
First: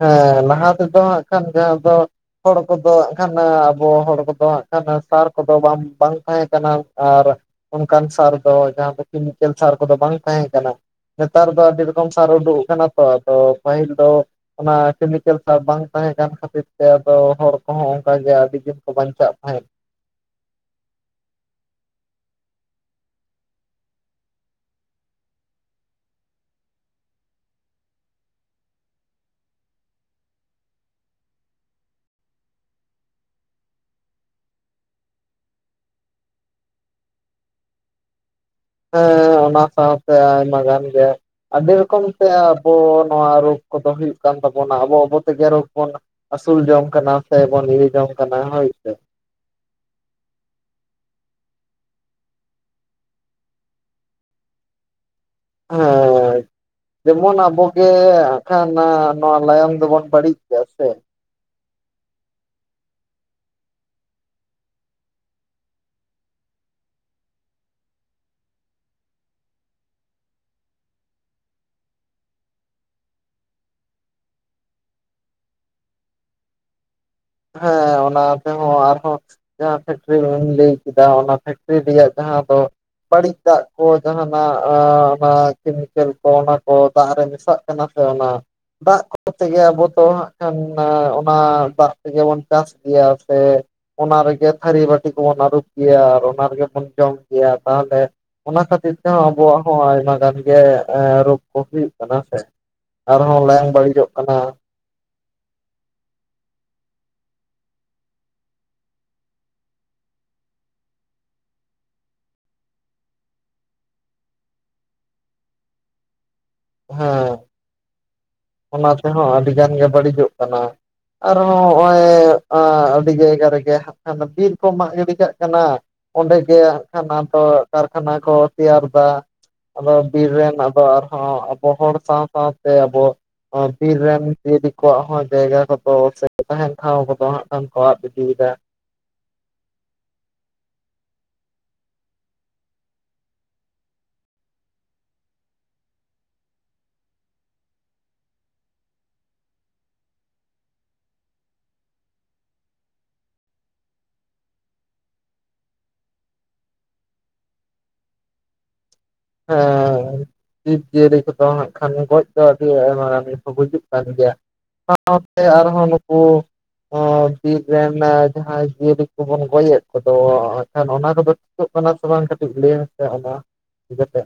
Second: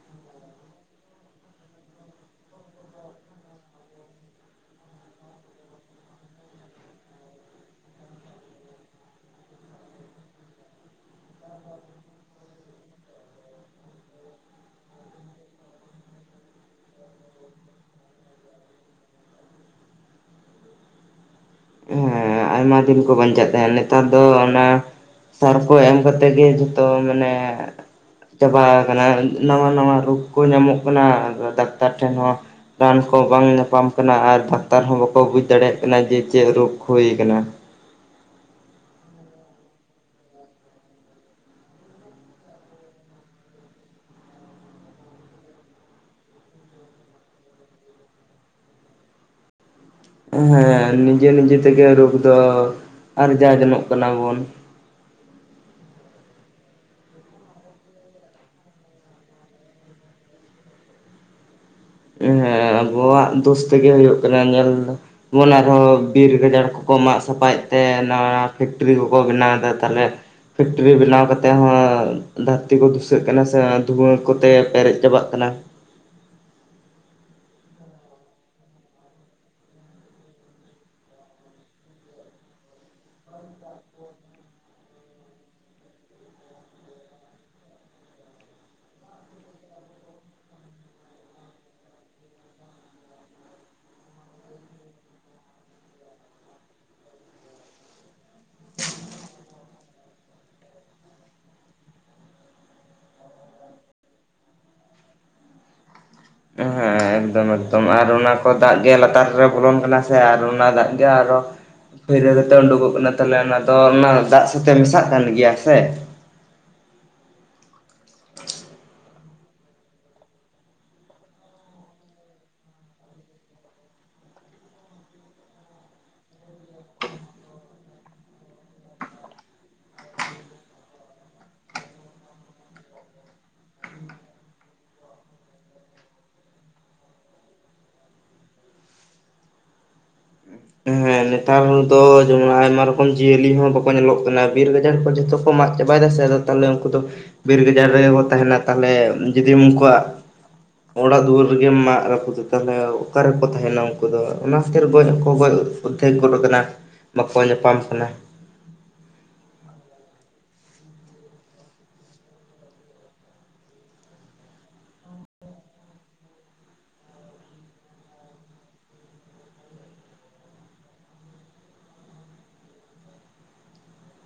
ᱦᱮᱸ ᱞᱟᱦᱟ ᱛᱮᱫᱚ ᱦᱟᱜ ᱠᱷᱟᱱ ᱡᱟᱦᱟᱸ ᱫᱚ, ᱦᱚᱲ ᱠᱚᱫᱚ ᱦᱟᱸᱜ ᱠᱷᱟᱱ ᱟᱵᱚ ᱦᱚᱲ ᱠᱚᱫᱚ ᱦᱟᱸᱜ ᱠᱷᱟᱱ ᱥᱟᱨ ᱠᱚᱫᱚ ᱵᱟᱝ ᱵᱟᱝ ᱛᱟᱦᱮᱸ ᱠᱟᱱᱟ ᱟᱨ ᱚᱱᱠᱟᱱ ᱥᱟᱨ ᱫᱚ ᱡᱟᱦᱟᱸ ᱫᱚ ᱠᱮᱢᱤᱠᱮᱞ ᱥᱟᱨ ᱠᱚᱫᱚ ᱵᱟᱝ ᱛᱟᱦᱮᱸ ᱠᱟᱱᱟ᱾ ᱱᱮᱛᱟᱨ ᱫᱚ ᱟᱹᱰᱤ ᱨᱚᱠᱚᱢ ᱥᱟᱨ ᱩᱰᱩᱠ ᱟᱠᱟᱱᱟ ᱛᱚ ᱟᱫᱚ ᱯᱟᱹᱦᱤᱞ ᱫᱚ ᱚᱱᱟ ᱠᱮᱢᱤᱠᱮᱞ ᱥᱟᱨ ᱵᱟᱝ ᱛᱟᱦᱮᱸ ᱠᱟᱱ ᱠᱷᱟᱹᱛᱤᱨ ᱛᱮ ᱟᱫᱚ ᱦᱚᱲ ᱠᱚᱦᱚᱸ ᱚᱱᱠᱟᱜ ᱜᱮ ᱟᱹᱰᱤ ᱫᱤᱱ ᱠᱚ ᱵᱟᱧᱪᱟᱜ ᱛᱟᱦᱮᱸᱫ᱾ ᱦᱮᱸ ᱟᱭᱢᱟ ᱫᱤᱱ ᱠᱚ ᱵᱟᱧᱪᱟᱜ ᱛᱟᱦᱮᱸᱫ ᱱᱮᱛᱟᱨ ᱫᱚ ᱚᱱᱟ ᱥᱟᱨ ᱠᱚ ᱮᱢ ᱠᱟᱛᱮᱫ ᱜᱮ ᱡᱷᱚᱛᱚ ᱢᱟᱱᱮ ᱪᱟᱵᱟ ᱠᱟᱱᱟ ᱱᱟᱣᱟ ᱱᱟᱣᱟ ᱨᱳᱜᱽ ᱠᱚ ᱧᱟᱢᱚᱜ ᱠᱟᱱᱟ ᱰᱟᱠᱛᱟᱨ ᱴᱷᱮᱱ ᱦᱚᱸ ᱨᱟᱱ ᱠᱚ ᱵᱟᱝ ᱧᱟᱯᱟᱢ ᱠᱟᱱᱟ ᱟᱨ ᱰᱟᱠᱛᱟᱨ ᱦᱚᱸ ᱵᱟᱠᱚ ᱵᱩᱡᱽ ᱫᱟᱲᱮᱭᱟᱜ ᱠᱟᱱᱟ ᱡᱮ ᱪᱮᱫ ᱨᱩᱠᱷ ᱦᱩᱭ ᱟᱠᱟᱱᱟ ᱦᱮᱸ ᱚᱱᱟ ᱥᱟᱶ ᱛᱮ ᱟᱭᱢᱟ ᱜᱟᱱ ᱜᱮᱼᱼ ᱟᱹᱰᱤ ᱨᱚᱠᱚᱢ ᱛᱮ ᱟᱵᱚ ᱱᱚᱣᱟ ᱨᱚᱜᱽ ᱠᱚ ᱫᱚ ᱦᱩᱭᱩᱜ ᱠᱟᱱ ᱛᱟᱵᱚᱱᱟ ᱟᱵᱚ- ᱟᱵᱚ ᱛᱮ ᱜᱮ ᱨᱳᱜᱽ ᱵᱚᱱᱼᱼ ᱟᱹᱥᱩᱞ ᱡᱚᱝ ᱠᱟᱱᱟ ᱥᱮ ᱵᱚᱱ ᱧᱩ ᱡᱚᱢ ᱠᱟᱱᱟ ᱦᱚᱭ ᱥᱮᱼᱼ ᱦᱮᱸ ᱱᱤᱡᱮ-ᱱᱤᱡᱮ ᱛᱮ ᱜᱮ ᱨᱚᱜᱽ ᱫᱚ ᱟᱨᱡᱟᱣ ᱡᱚᱝᱚᱜ ᱠᱟᱱᱟ ᱵᱚᱱᱼᱼ [unintelligible] ᱡᱮᱢᱚᱱ ᱟᱵᱚ ᱜᱮ ᱟᱸᱠᱷᱟᱱᱟ ᱱᱚᱣᱟ ᱞᱟᱭᱚᱝ ᱫᱚ ᱵᱚᱱ ᱵᱟᱹᱲᱤᱡ ᱜᱮᱭᱟ ᱥᱮᱼᱼ ᱦᱮᱸ ᱟᱵᱚᱣᱟᱜ ᱫᱚᱥ ᱛᱮ ᱜᱮ ᱦᱩᱭᱩᱜ ᱠᱟᱱᱟ ᱧᱮᱞ ᱫᱚᱼᱼ ᱡᱮᱢᱚᱱ ᱟᱨ ᱦᱚᱸ ᱵᱤᱨ ᱜᱟᱡᱟᱲ ᱠᱚ ᱠᱚ ᱢᱟᱜ ᱥᱟᱯᱷᱟᱭ ᱮᱫ ᱛᱮ ᱱᱟᱣᱟ ᱯᱷᱮᱠᱴᱨᱤ ᱠᱚ ᱠᱚ ᱵᱮᱱᱟᱣ ᱮᱫᱟ ᱛᱟᱦᱞᱮᱼᱼ ᱯᱷᱮᱠᱴᱨᱤ ᱵᱮᱱᱟᱣ ᱠᱟᱛᱮ ᱦᱚᱸ ᱫᱷᱟᱹᱨᱛᱤ ᱠᱚ ᱫᱷᱩᱥᱟᱹᱜ ᱠᱟᱱᱟ ᱥᱮ ᱫᱷᱩᱶᱟᱹ ᱠᱚ ᱛᱮ ᱯᱮᱨᱮᱡ ᱪᱟᱵᱟᱜ ᱠᱟᱱᱟ ᱦᱮᱸ ᱚᱱᱟ ᱛᱮ ᱦᱚᱸ ᱟᱨ ᱦᱚᱸᱼᱼ ᱡᱟᱦᱟᱸ ᱯᱷᱮᱠᱴᱨᱤᱢ ᱞᱟᱹᱭ ᱠᱮᱫᱟ ᱚᱱᱟ ᱯᱷᱮᱠᱴᱨᱤ ᱨᱮᱭᱟᱜ ᱡᱟᱦᱟᱸ ᱫᱚᱼᱼ ᱵᱟᱹᱲᱤᱡ ᱫᱟᱜ ᱠᱚ ᱡᱟᱦᱟᱱᱟᱜ ᱚᱱᱟ ᱠᱮᱢᱤᱠᱮᱞ ᱠᱚ ᱚᱱᱟ ᱠᱚ ᱫᱟᱜ ᱨᱮ ᱢᱮᱥᱟᱜ ᱠᱟᱱᱟ ᱥᱮ ᱚᱱᱟ ᱫᱟᱜ ᱠᱚᱛᱮ ᱜᱮ ᱟᱵᱚ ᱛᱚ ᱦᱟᱸᱜ ᱠᱷᱟᱱ ᱚᱱᱟ ᱫᱟᱜᱼᱼ ᱡᱮᱢᱚᱱ ᱪᱟᱥ ᱜᱮᱭᱟᱹ ᱥᱮᱼᱼ ᱚᱱᱟ ᱨᱮ ᱜᱮ ᱛᱷᱟᱹᱨᱤ ᱵᱟᱹᱴᱤ ᱠᱚ ᱵᱚᱱ ᱟᱹᱨᱩᱵ ᱠᱮᱭᱟ ᱟᱨ ᱚᱱᱟ ᱨᱮ ᱜᱮ ᱵᱚᱱ ᱡᱚᱢ ᱠᱮᱭᱟ ᱛᱟᱦᱞᱮᱼᱼ ᱚᱱᱟ ᱠᱷᱟᱹᱛᱤᱨ ᱛᱮ ᱦᱚᱸ ᱟᱵᱚᱣᱟᱜ ᱦᱚᱸ ᱟᱭᱢᱟ ᱜᱟᱱ ᱜᱮ ᱨᱚᱜᱽ ᱠᱚ ᱦᱩᱭᱩᱜ ᱠᱟᱱᱟ ᱥᱮᱼᱼ ᱟᱨ ᱦᱚᱸ ᱞᱟᱭᱚᱝ ᱵᱟᱹᱲᱤᱡᱚᱜ ᱠᱟᱱᱟ ᱮᱦᱮᱸ ᱮᱠᱫᱚᱢ ᱮᱠᱫᱚᱢ ᱟᱨ ᱚᱱᱟ ᱠᱚ ᱫᱟᱜ ᱜᱮ ᱞᱟᱛᱟᱨ ᱨᱮ ᱵᱚᱞᱚᱱ ᱠᱟᱱᱟ ᱥᱮ ᱟᱨ ᱚᱱᱟ ᱫᱟᱜ ᱜᱮ ᱟᱨᱦᱚᱸ ᱠᱷᱟᱹᱭᱨᱟᱹ ᱫᱟᱛᱮ ᱩᱰᱩᱠᱚᱜ ᱠᱟᱱᱟ ᱛᱟᱦᱞᱮ ᱚᱱᱟ ᱫᱚ ᱚᱱᱟ ᱫᱟᱜ ᱥᱟᱶ ᱛᱮ ᱢᱮᱥᱟᱜ ᱠᱟᱱ ᱜᱮᱭᱟ ᱥᱮᱼᱼ ᱦᱟᱸ ᱚᱱᱟ ᱛᱮᱦᱚᱸ ᱟᱹᱰᱤ ᱜᱟᱱ ᱜᱮ ᱵᱟᱹᱲᱤᱡᱚᱜ ᱠᱟᱱᱟ ᱟᱨ ᱦᱚᱸ ᱱᱚᱜᱼᱚᱭ ᱟ- ᱟᱹᱰᱤ ᱡᱟᱭᱜᱟ ᱨᱮ ᱜᱮ ᱦᱟᱸᱜ ᱮᱱ ᱠᱷᱟᱱ ᱫᱚ ᱵᱤᱨ ᱠᱚᱢ ᱢᱟᱜ ᱜᱤᱰᱤ ᱠᱟᱜ ᱠᱟᱱᱟ ᱚᱸᱰᱮ ᱜᱮ ᱟᱱᱠᱷᱟᱱ ᱟ ᱫᱚ ᱠᱟᱨᱠᱷᱟᱱᱟ ᱠᱚ ᱛᱮᱭᱟᱨ ᱫᱟᱼᱼ ᱟᱫᱚ ᱵᱤᱨ ᱨᱮᱱ ᱟᱫᱚ ᱟᱨ ᱦᱚᱸ ᱟᱵᱚ ᱦᱚᱲ ᱥᱟᱶ-ᱥᱟᱶ ᱛᱮ ᱟᱵᱚᱼᱼ ᱵᱤᱨ ᱨᱮᱱ ᱡᱤᱭᱟᱹᱞᱤ ᱠᱚᱣᱟᱜ ᱦᱚᱸ ᱡᱟᱭᱜᱟ ᱠᱚ ᱫᱚ ᱥᱮ ᱛᱟᱦᱮᱱ ᱴᱷᱟᱶ ᱠᱚ ᱫᱚ ᱦᱟᱸᱜ ᱠᱷᱟᱱ ᱠᱚ ᱟᱫ ᱤᱫᱤᱭ ᱮᱫᱟ ᱦᱮᱸ ᱱᱮᱛᱟᱨ ᱫᱚ ᱡᱮᱢᱚᱱ ᱟᱭᱢᱟ ᱨᱚᱠᱚᱢ ᱡᱤᱭᱟᱹᱞᱤ ᱦᱚᱸ ᱵᱟᱠᱚ ᱧᱮᱞᱚᱜ ᱠᱟᱱᱟ ᱵᱤᱨ ᱜᱟᱡᱟᱲ ᱠᱷᱚᱱ ᱡᱚᱛᱚ ᱠᱚ ᱢᱟᱜ ᱪᱟᱵᱟᱭᱮᱫᱟ ᱥᱮ ᱟᱫᱚ ᱛᱟᱦᱞᱮ ᱩᱱᱠᱩ ᱫᱚ ᱵᱤᱨ ᱜᱟᱡᱟᱲ ᱨᱮ ᱜᱮ ᱠᱚ ᱛᱟᱦᱮᱱᱟ ᱛᱟᱦᱞᱮ ᱡᱩᱫᱤ ᱩᱱᱠᱩᱣᱟᱜᱼᱼ ᱚᱲᱟᱜ ᱫᱩᱣᱟᱹᱨ ᱨᱮᱜᱮᱢ ᱢᱟᱜ ᱨᱟᱹᱯᱩᱫ ᱟᱠᱟᱫᱟ ᱚᱠᱟ ᱨᱮ ᱠᱚ ᱛᱟᱦᱮᱱᱟ ᱩᱱᱠᱩ ᱫᱚ ᱚᱱᱟ ᱠᱷᱟᱹᱛᱤᱨ ᱜᱚᱡ ᱦᱚᱸ ᱠᱚ ᱜᱚᱡᱼᱼ ᱩᱫᱫᱷᱮᱠ ᱜᱚᱫ ᱟᱠᱟᱱᱟ ᱵᱟᱠᱚ ᱧᱟᱯᱟᱢ ᱠᱟᱱᱟ ᱦᱟᱸᱻ ᱡᱤᱵᱽ ᱡᱤᱭᱟᱹᱞᱤ ᱠᱚ ᱫᱚᱱ ᱮᱫ ᱠᱷᱟᱱ ᱜᱚᱡ ᱫᱚ ᱟᱹᱰᱤ ᱟᱭᱢᱟ ᱜᱟᱱ ᱜᱮ ᱠᱚ ᱜᱩᱡᱩᱜ ᱠᱟᱱ ᱜᱮᱭᱟ [inaudible] ᱟᱨᱦᱚᱸ ᱱᱩᱠᱩ ᱦᱚᱸ ᱵᱤᱨ ᱨᱮᱱ ᱡᱟᱦᱟᱸ ᱡᱤᱭᱟᱹᱞᱤ ᱠᱚ ᱵᱚᱱ ᱜᱚᱡᱮᱫ ᱠᱚ ᱫᱚ ᱮᱠᱷᱟᱱ ᱚᱱᱟ ᱠᱚ ᱫᱚᱼᱼ ᱡᱩᱛᱚᱜ ᱠᱟᱱᱟ ᱥᱮ ᱵᱟᱝ ᱠᱟᱹᱴᱤᱡ ᱞᱟᱹᱭ ᱢᱮᱥᱮ ᱚᱱᱟ ᱱᱤᱡᱮ ᱛᱮᱼᱼ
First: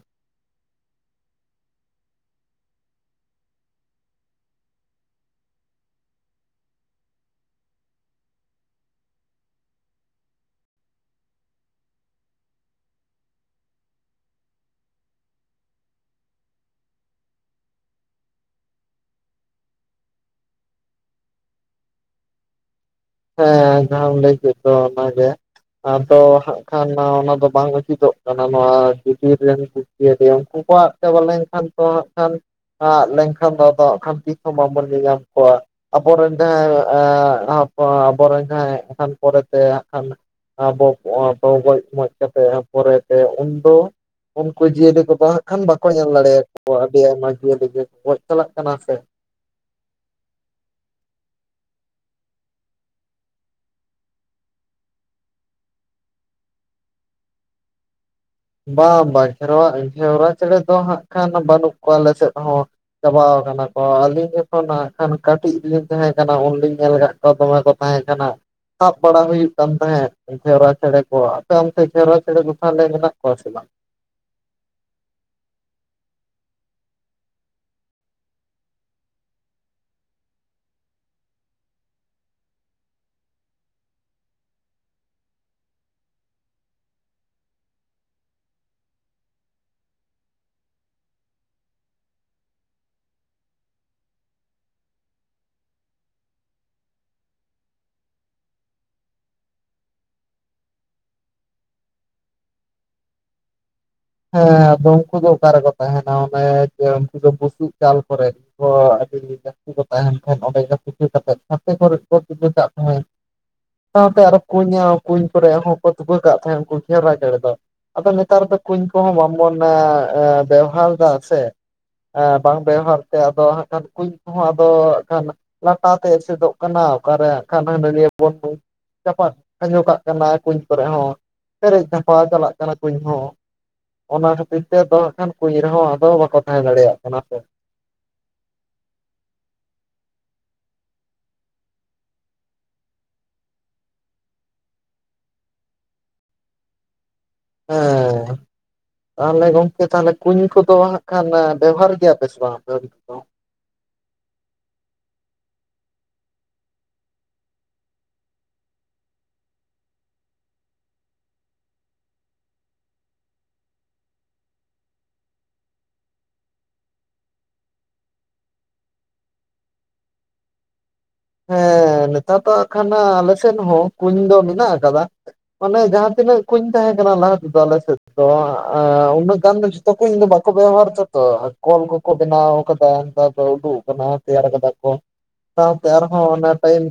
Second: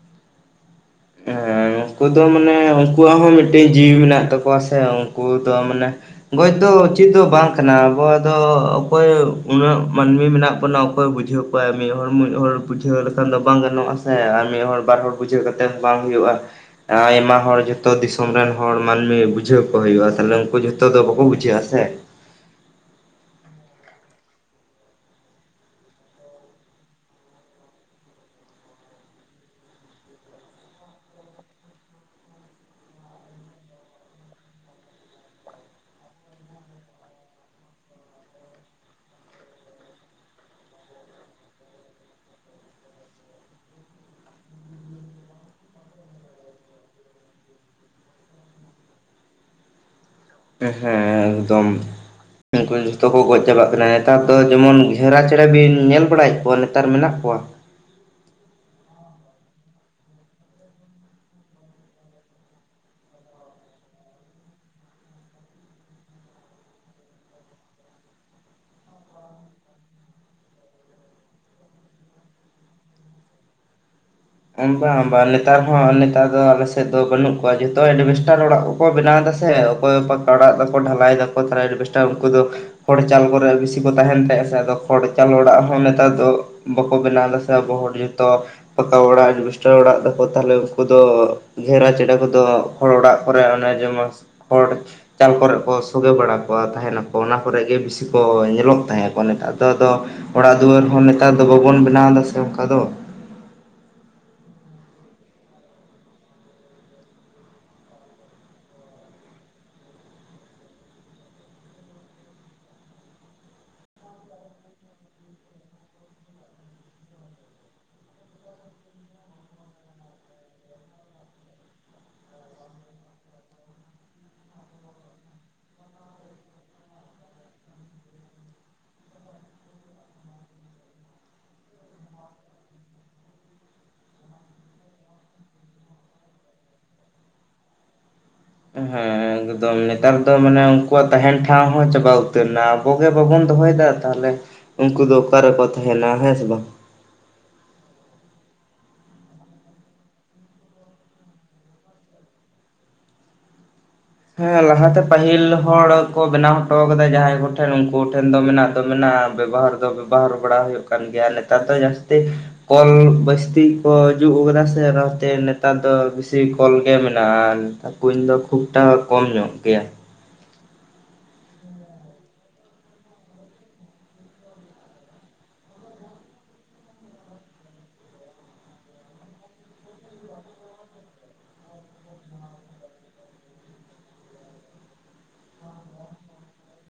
ᱦᱮᱸ ᱩᱱᱠᱩ ᱫᱚ ᱢᱟᱱᱮ ᱩᱱᱠᱩᱣᱟᱜ ᱦᱚᱸ ᱢᱤᱫᱴᱮᱡ ᱡᱤᱣᱤ ᱢᱮᱱᱟᱜ ᱛᱟᱠᱚᱣᱟ ᱥᱮ ᱩᱱᱠᱩ ᱫᱚ ᱢᱟᱱᱮᱼᱼ ᱜᱚᱡ ᱫᱚ ᱪᱮᱫ ᱫᱚ ᱵᱟᱝ ᱠᱟᱱᱟ ᱟᱵᱚ ᱫᱚ ᱚᱠᱚᱭ ᱩᱱᱟᱹᱜ ᱢᱟᱹᱱᱢᱤ ᱢᱮᱱᱟᱜ ᱵᱚᱱᱟ ᱚᱠᱚᱭ ᱵᱩᱡᱷᱟᱹᱣᱜ ᱚᱠᱚ ᱢᱤᱫ ᱦᱚᱲ - ᱢᱤᱫ ᱦᱚᱲ ᱵᱩᱡᱷᱟᱹᱣ ᱞᱮᱠᱷᱟᱱ ᱫᱚ ᱵᱟᱝ ᱜᱟᱱᱚᱜᱼᱟ ᱥᱮ ᱟᱨ ᱢᱤᱫ ᱦᱚᱲ ᱵᱟᱨ ᱦᱚᱲ ᱵᱩᱡᱷᱟᱹᱣ ᱠᱟᱼᱼ ᱛᱮᱫ ᱵᱟᱝ ᱦᱩᱭᱩᱜᱼᱟ ᱟᱭᱢᱟ ᱦᱚᱲ ᱡᱚᱛᱚ ᱫᱤᱥᱚᱢ ᱨᱮᱱ ᱦᱚᱲ ᱢᱟᱹᱱᱢᱤ ᱵᱩᱡᱷᱟᱹᱣ ᱠᱚ ᱦᱩᱭᱩᱜᱼᱟ ᱛᱟᱦᱚᱞᱮ ᱩᱱᱠᱩ ᱡᱷᱚᱛᱚ ᱫᱚ ᱵᱟᱠᱚ ᱵᱩᱡᱷᱟᱹᱜᱼᱟ ᱥᱮ ᱦᱮᱸ ᱡᱟᱦᱟᱢ ᱞᱟᱹᱭ ᱠᱮᱫ ᱫᱚ ᱚᱱᱟ ᱜᱮᱼᱼ ᱟᱫᱚ ᱦᱟᱸᱜ ᱠᱷᱟᱱ ᱚᱱᱟ ᱫᱚ ᱵᱟᱝ ᱩᱪᱤᱛᱚᱜ ᱠᱟᱱᱟ ᱱᱚᱣᱟ ᱵᱷᱤᱛᱤᱨ ᱨᱮᱱ ᱢᱤᱫᱴᱤᱜ [unintelligible] ᱩᱱᱠᱩ ᱠᱚ ᱟᱫ ᱪᱟᱵᱟ ᱞᱮᱱ ᱠᱷᱟᱱ ᱛᱚ ᱱᱷᱟᱜ ᱠᱷᱟᱱᱼᱼ ᱟᱫ ᱞᱮᱱ ᱠᱷᱟᱱ ᱫᱚ ᱟᱫᱚᱜ ᱠᱷᱟᱱ ᱛᱤᱥ ᱦᱚᱸ ᱵᱟᱵᱚᱱ ᱧᱮᱞ ᱧᱟᱢ ᱠᱚᱣᱟ ᱟᱵᱚ ᱨᱮᱱ ᱡᱟᱦᱟᱸᱭ ᱮ ᱦᱟᱯ ᱟᱵᱚ ᱨᱮᱱ ᱡᱟᱦᱟᱸᱭ ᱮᱠᱦᱟᱱ ᱯᱚᱨᱮ ᱛᱮ ᱮᱱ ᱠᱷᱟᱱᱼᱼ ᱟᱵᱚ ᱠᱚ ᱟᱨᱦᱚ ᱜᱚᱡ ᱢᱚᱡ ᱠᱟᱛᱮ ᱯᱚᱨᱮᱛᱮ ᱩᱱᱫᱚᱼᱼ ᱩᱱᱠᱩ ᱡᱤᱭᱟᱹᱞᱤ ᱠᱚ ᱵᱟᱝ ᱦᱟᱜ ᱠᱷᱟᱱ ᱵᱟᱠᱚ ᱧᱮᱞ ᱫᱟᱲᱮᱭᱟ ᱠᱚᱣᱟ ᱟᱹᱰᱤ ᱟᱭᱢᱟ ᱡᱤᱭᱟᱹᱞᱤ ᱜᱮ ᱜᱚᱡ ᱪᱟᱞᱟᱜ ᱠᱟᱱᱟ ᱥᱮ ᱦᱮᱸ ᱮᱠᱫᱚᱢ ᱯᱮᱡ ᱡᱷᱚᱛᱚ ᱠᱚ ᱜᱚᱡ ᱪᱟᱵᱟᱜ ᱠᱟᱱᱟ᱾ ᱱᱮᱛᱟᱨ ᱫᱚ ᱡᱮᱢᱚᱱ ᱜᱷᱮᱨᱟ ᱪᱮᱸᱬᱮ ᱵᱤᱱ ᱧᱮᱞ ᱵᱟᱲᱟᱭᱮᱫ ᱠᱚᱣᱟ ᱱᱮᱛᱟᱨ ᱢᱮᱱᱟᱜ ᱠᱚᱣᱟ? ᱵᱟᱝ ᱵᱟᱝ ᱜᱷᱮᱨᱚᱣᱟ ᱜᱷᱮᱨᱣᱟ ᱪᱮᱸᱬᱮ ᱫᱚ ᱦᱟᱸᱜ ᱠᱷᱟᱱ ᱵᱟᱹᱱᱩᱜ ᱠᱚᱣᱟ ᱟᱞᱮ ᱥᱮᱫ ᱦᱚᱸ᱾ ᱪᱟᱵᱟᱣ ᱟᱠᱟᱱᱟ ᱠᱚ ᱟᱹᱞᱤᱧ ᱡᱚᱠᱷᱚᱱ ᱱᱟᱠᱷᱟᱱ ᱠᱟᱹᱴᱤᱡ ᱞᱤᱧ ᱛᱟᱦᱮᱸ ᱠᱟᱱᱟ ᱩᱱᱞᱤᱧ ᱧᱮᱞ ᱠᱟᱜ ᱚ ᱫᱚᱢᱮ ᱠᱚ ᱛᱟᱦᱮᱸ ᱠᱟᱱᱟ᱾ ᱥᱟᱵ ᱵᱟᱲᱟ ᱦᱩᱭᱩᱜ ᱠᱟᱱ ᱛᱟᱦᱮᱸᱫ ᱜᱷᱮᱣᱨᱟ ᱪᱮᱸᱬᱮ ᱠᱚ ᱟᱯᱮ ᱚᱱᱛᱮ ᱜᱷᱮᱣᱨᱟ ᱪᱮᱸᱬᱮ ᱫᱚ ᱛᱟᱦᱞᱮ ᱢᱮᱱᱟᱜ ᱠᱚᱣᱟ ᱥᱮ ᱵᱟᱝ? ᱵᱟᱝ ᱵᱟᱝ ᱱᱮᱛᱟᱨ ᱦᱚᱸ ᱱᱮᱛᱟᱨ ᱫᱚ ᱟᱞᱮᱥᱮᱫ ᱫᱚ ᱵᱟᱹᱱᱩᱜ ᱠᱚᱣᱟ ᱡᱷᱚᱛᱚ ᱮᱰᱵᱷᱮᱥᱴᱟᱨ ᱚᱲᱟᱜ ᱠᱚ ᱵᱮᱱᱟᱣ ᱮᱫᱟ ᱥᱮ ᱚᱠᱚᱭ ᱟᱲᱟᱜ ᱫᱟᱠᱚ ᱰᱷᱟᱞᱟᱭ ᱫᱟᱠᱚ ᱛᱟᱦᱞᱮ ᱮᱰᱵᱮᱥᱴᱟᱨ ᱩᱱᱠᱩ ᱫᱚ ᱠᱷᱚᱲ ᱪᱟᱞ ᱠᱚᱨᱮ ᱵᱮᱥᱤ ᱠᱚ ᱛᱟᱦᱮᱱ ᱛᱟᱦᱮᱸ ᱥᱮ ᱟᱫᱚ ᱠᱷᱚᱲ ᱪᱟᱞ ᱚᱲᱟᱜ ᱦᱚᱸ ᱱᱮᱛᱟᱨ ᱫᱚ ᱵᱟᱠᱚ ᱵᱮᱱᱟᱣ ᱫᱟ ᱥᱮ ᱟᱵᱚ ᱦᱚᱲ ᱡᱷᱚᱛᱚ ᱯᱟᱠᱟ ᱚᱲᱟᱜ ᱮᱰᱵᱮᱥᱴᱟᱨ ᱚᱲᱟᱜ ᱫᱟᱠᱚ ᱛᱟᱦᱚᱞᱮ ᱩᱱᱠᱩ ᱫᱚ ᱜᱷᱮᱨᱟ ᱪᱮᱸᱬᱮ ᱠᱚᱫᱚ ᱦᱚᱲ ᱚᱲᱟᱜ ᱠᱚᱨᱮ ᱚᱱᱮ ᱡᱮᱢᱚᱱ ᱠᱷᱚᱲ ᱪᱟᱞ ᱠᱚᱨᱮ ᱠᱚ ᱥᱚᱜᱮ ᱵᱟᱲᱟ ᱠᱚᱣᱟ ᱛᱟᱦᱮᱱᱟ ᱠᱚ ᱚᱱᱟ ᱠᱚᱨᱮ ᱜᱮ ᱵᱤᱥᱤ ᱠᱚ ᱧᱮᱞᱚᱜ ᱛᱟᱦᱮᱸ ᱠᱚ᱾ ᱱᱮᱛᱟᱨ ᱫᱚ ᱟᱫᱚ ᱚᱲᱟᱜ ᱫᱩᱣᱟᱹᱨ ᱦᱚᱸ ᱱᱮᱛᱟᱨ ᱫᱚ ᱵᱟᱵᱚᱱ ᱵᱮᱱᱟᱣ ᱮᱫᱟ ᱥᱮ ᱚᱱᱠᱟ ᱫᱚ᱾ ᱦᱮᱸ ᱟᱫᱚ ᱩᱱᱠᱩ ᱫᱚ ᱚᱠᱟ ᱨᱮᱠᱚ ᱛᱟᱦᱮᱱᱟ ᱚᱱᱮ ᱡᱮ ᱩᱱᱠᱩ ᱫᱚ ᱵᱩᱥᱩᱵ ᱪᱟᱞ ᱠᱚᱨᱮ᱾ ᱚ ᱟᱹᱰᱤ ᱞᱮᱠᱟ ᱩᱱᱠᱩ ᱠᱚ ᱛᱟᱦᱮᱱ ᱠᱷᱟᱱ ᱚᱸᱰᱮ ᱜᱮ ᱛᱩᱠᱟᱹ ᱠᱟᱛᱮ ᱥᱟᱛᱮ ᱠᱚᱨᱮ ᱠᱚ ᱛᱩᱠᱟᱹ ᱠᱟᱜ ᱛᱟᱦᱮᱸᱫ᱾ ᱥᱟᱶᱛᱮ ᱟᱨᱚ ᱠᱩᱧᱟ ᱠᱩᱧ ᱠᱚᱨᱮ ᱦᱚᱸᱠᱚ ᱛᱩᱠᱟᱹ ᱠᱟᱜ ᱛᱟᱦᱮᱸᱫ ᱩᱱᱠᱩ ᱜᱷᱮᱣᱨᱟ ᱪᱮᱸᱬᱮ ᱫᱚ᱾ ᱟᱫᱚ ᱱᱮᱛᱟᱨ ᱫᱚ ᱠᱩᱧ ᱠᱚᱦᱚᱸ ᱵᱟᱝᱵᱚᱱ ᱮ ᱵᱮᱣᱦᱟᱨ ᱫᱟ ᱥᱮ᱾ ᱮ ᱵᱟᱝ ᱵᱮᱣᱦᱟᱨ ᱛᱮ ᱟᱫᱚ ᱦᱟᱜᱠᱷᱟᱱ ᱠᱩᱧ ᱠᱚᱦᱚᱸ ᱟᱫᱚ ᱦᱟᱜᱠᱷᱟᱱ ᱞᱟᱴᱟ ᱛᱮ ᱮᱥᱮᱫᱚᱜ ᱠᱟᱱᱟ ᱚᱠᱟᱨᱮ ᱦᱟᱜᱠᱷᱟᱱ [unintelligible] ᱵᱚᱱ ᱪᱟᱯᱟᱫ ᱠᱷᱟᱸᱡᱚ ᱠᱟᱜ ᱠᱟᱱᱟ ᱠᱩᱧ ᱠᱚᱨᱮ ᱦᱚᱸ ᱯᱮᱨᱮᱡ ᱫᱷᱟᱯᱟ ᱪᱟᱞᱟᱜ ᱠᱟᱱᱟ ᱠᱩᱧ ᱦᱚᱸ᱾ ᱚᱱᱟ ᱠᱷᱟᱹᱛᱤᱨ ᱛᱮ ᱫᱚ ᱦᱟᱜᱠᱷᱟᱱ ᱠᱩᱧ ᱨᱮᱦᱚᱸ ᱟᱫᱚ ᱵᱟᱠᱚ ᱛᱟᱦᱮᱸ ᱫᱟᱲᱮᱭᱟᱜ ᱠᱟᱱᱟ ᱦᱮᱸᱥᱮ᱾ ᱦᱮᱸ ᱮᱠᱫᱚᱢ ᱱᱮᱛᱟᱨ ᱫᱚ ᱢᱟᱱᱮ ᱩᱱᱠᱩᱣᱟᱜ ᱛᱟᱦᱮᱱ ᱴᱷᱟᱶ ᱦᱚᱸ ᱪᱟᱵᱟ ᱩᱛᱟᱹᱨ ᱮᱱᱟ ᱟᱵᱚ ᱜᱮ ᱵᱟᱵᱚᱱ ᱫᱚᱦᱚᱭᱮᱫᱟ ᱛᱟᱦᱞᱮ ᱩᱱᱠᱩ ᱫᱚ ᱚᱠᱟᱨᱮᱠᱚ ᱛᱟᱦᱮᱱᱟ ᱦᱮᱸᱥᱮ ᱵᱟᱝ᱾ ᱦᱮᱸᱻ ᱛᱟᱦᱞᱮ ᱜᱚᱝᱠᱮ ᱛᱟᱦᱞᱮ ᱠᱩᱧ ᱠᱚᱫᱚ ᱦᱟᱜᱠᱷᱟᱱ ᱵᱮᱵᱷᱟᱨ ᱜᱮᱭᱟᱯᱮ ᱥᱮ ᱵᱟᱝ ᱟᱯᱮ ᱫᱚ? ᱦᱮᱸ ᱞᱟᱦᱟᱛᱮ ᱯᱟᱹᱦᱤᱞ ᱦᱚᱲ ᱠᱚ ᱵᱮᱱᱟᱣ ᱦᱚᱴᱚ ᱠᱟᱫᱟ ᱡᱟᱦᱟᱸᱭ ᱠᱚᱴᱷᱮᱱ ᱩᱱᱠᱩ ᱴᱷᱮᱱ ᱫᱚ ᱢᱮᱱᱟᱜ ᱫᱚ ᱢᱮᱱᱟᱜ ᱵᱮᱵᱚᱦᱟᱨ ᱵᱮᱵᱚᱦᱟᱨ ᱵᱟᱲᱟ ᱦᱩᱭᱩᱜ ᱠᱟᱱ ᱜᱮᱭᱟ ᱱᱮᱛᱟᱨ ᱫᱚ ᱡᱟᱹᱥᱛᱤ ᱠᱚᱞ ᱵᱟᱹᱥᱛᱤ ᱠᱚ ᱡᱩᱜ ᱠᱟᱫᱟ ᱥᱮ ᱚᱱᱟᱛᱮ ᱱᱮᱛᱟᱨ ᱫᱚ ᱵᱮᱥᱤ ᱠᱚᱞ ᱜᱮ ᱢᱮᱱᱟᱜ-ᱟ᱾ ᱠᱩᱧ ᱫᱚ ᱠᱷᱩᱵᱴᱟᱜ ᱠᱚᱢ ᱧᱚᱜ ᱜᱮᱭᱟ᱾ ᱦᱮᱸ ᱱᱮᱛᱟᱨ ᱫᱚ ᱱᱟᱜᱠᱷᱟᱱ ᱟᱞᱮᱥᱮᱫ ᱦᱚᱸ ᱠᱩᱧ ᱫᱚ ᱢᱮᱱᱟᱜ ᱠᱟᱫᱟ ᱢᱟᱱᱮ ᱡᱟᱦᱟᱸ ᱛᱤᱱᱟᱹᱜ ᱠᱩᱧ ᱛᱟᱦᱮᱸ ᱠᱟᱱᱟ ᱞᱟᱦᱟ ᱛᱮᱫᱚ ᱟᱞᱮᱥᱮᱫ ᱫᱚ ᱮ ᱩᱱᱟᱹᱜ ᱜᱟᱱ ᱫᱚ ᱛᱚ ᱠᱩᱧ ᱫᱚ ᱵᱟᱠᱚ ᱵᱮᱣᱦᱟᱨ ᱫᱟ ᱛᱚ ᱠᱚᱞ ᱠᱚᱠᱚ ᱵᱮᱱᱟᱣ ᱟᱠᱟᱫᱟ ᱛᱟᱨᱯᱚᱨ ᱩᱰᱩᱜ ᱟᱠᱟᱱᱟ ᱛᱮᱭᱟᱨ ᱟᱠᱟᱫᱟ ᱠᱚ᱾ ᱛᱮ ᱟᱨᱦᱚᱸ ᱚᱱᱟ ᱴᱟᱭᱤᱢ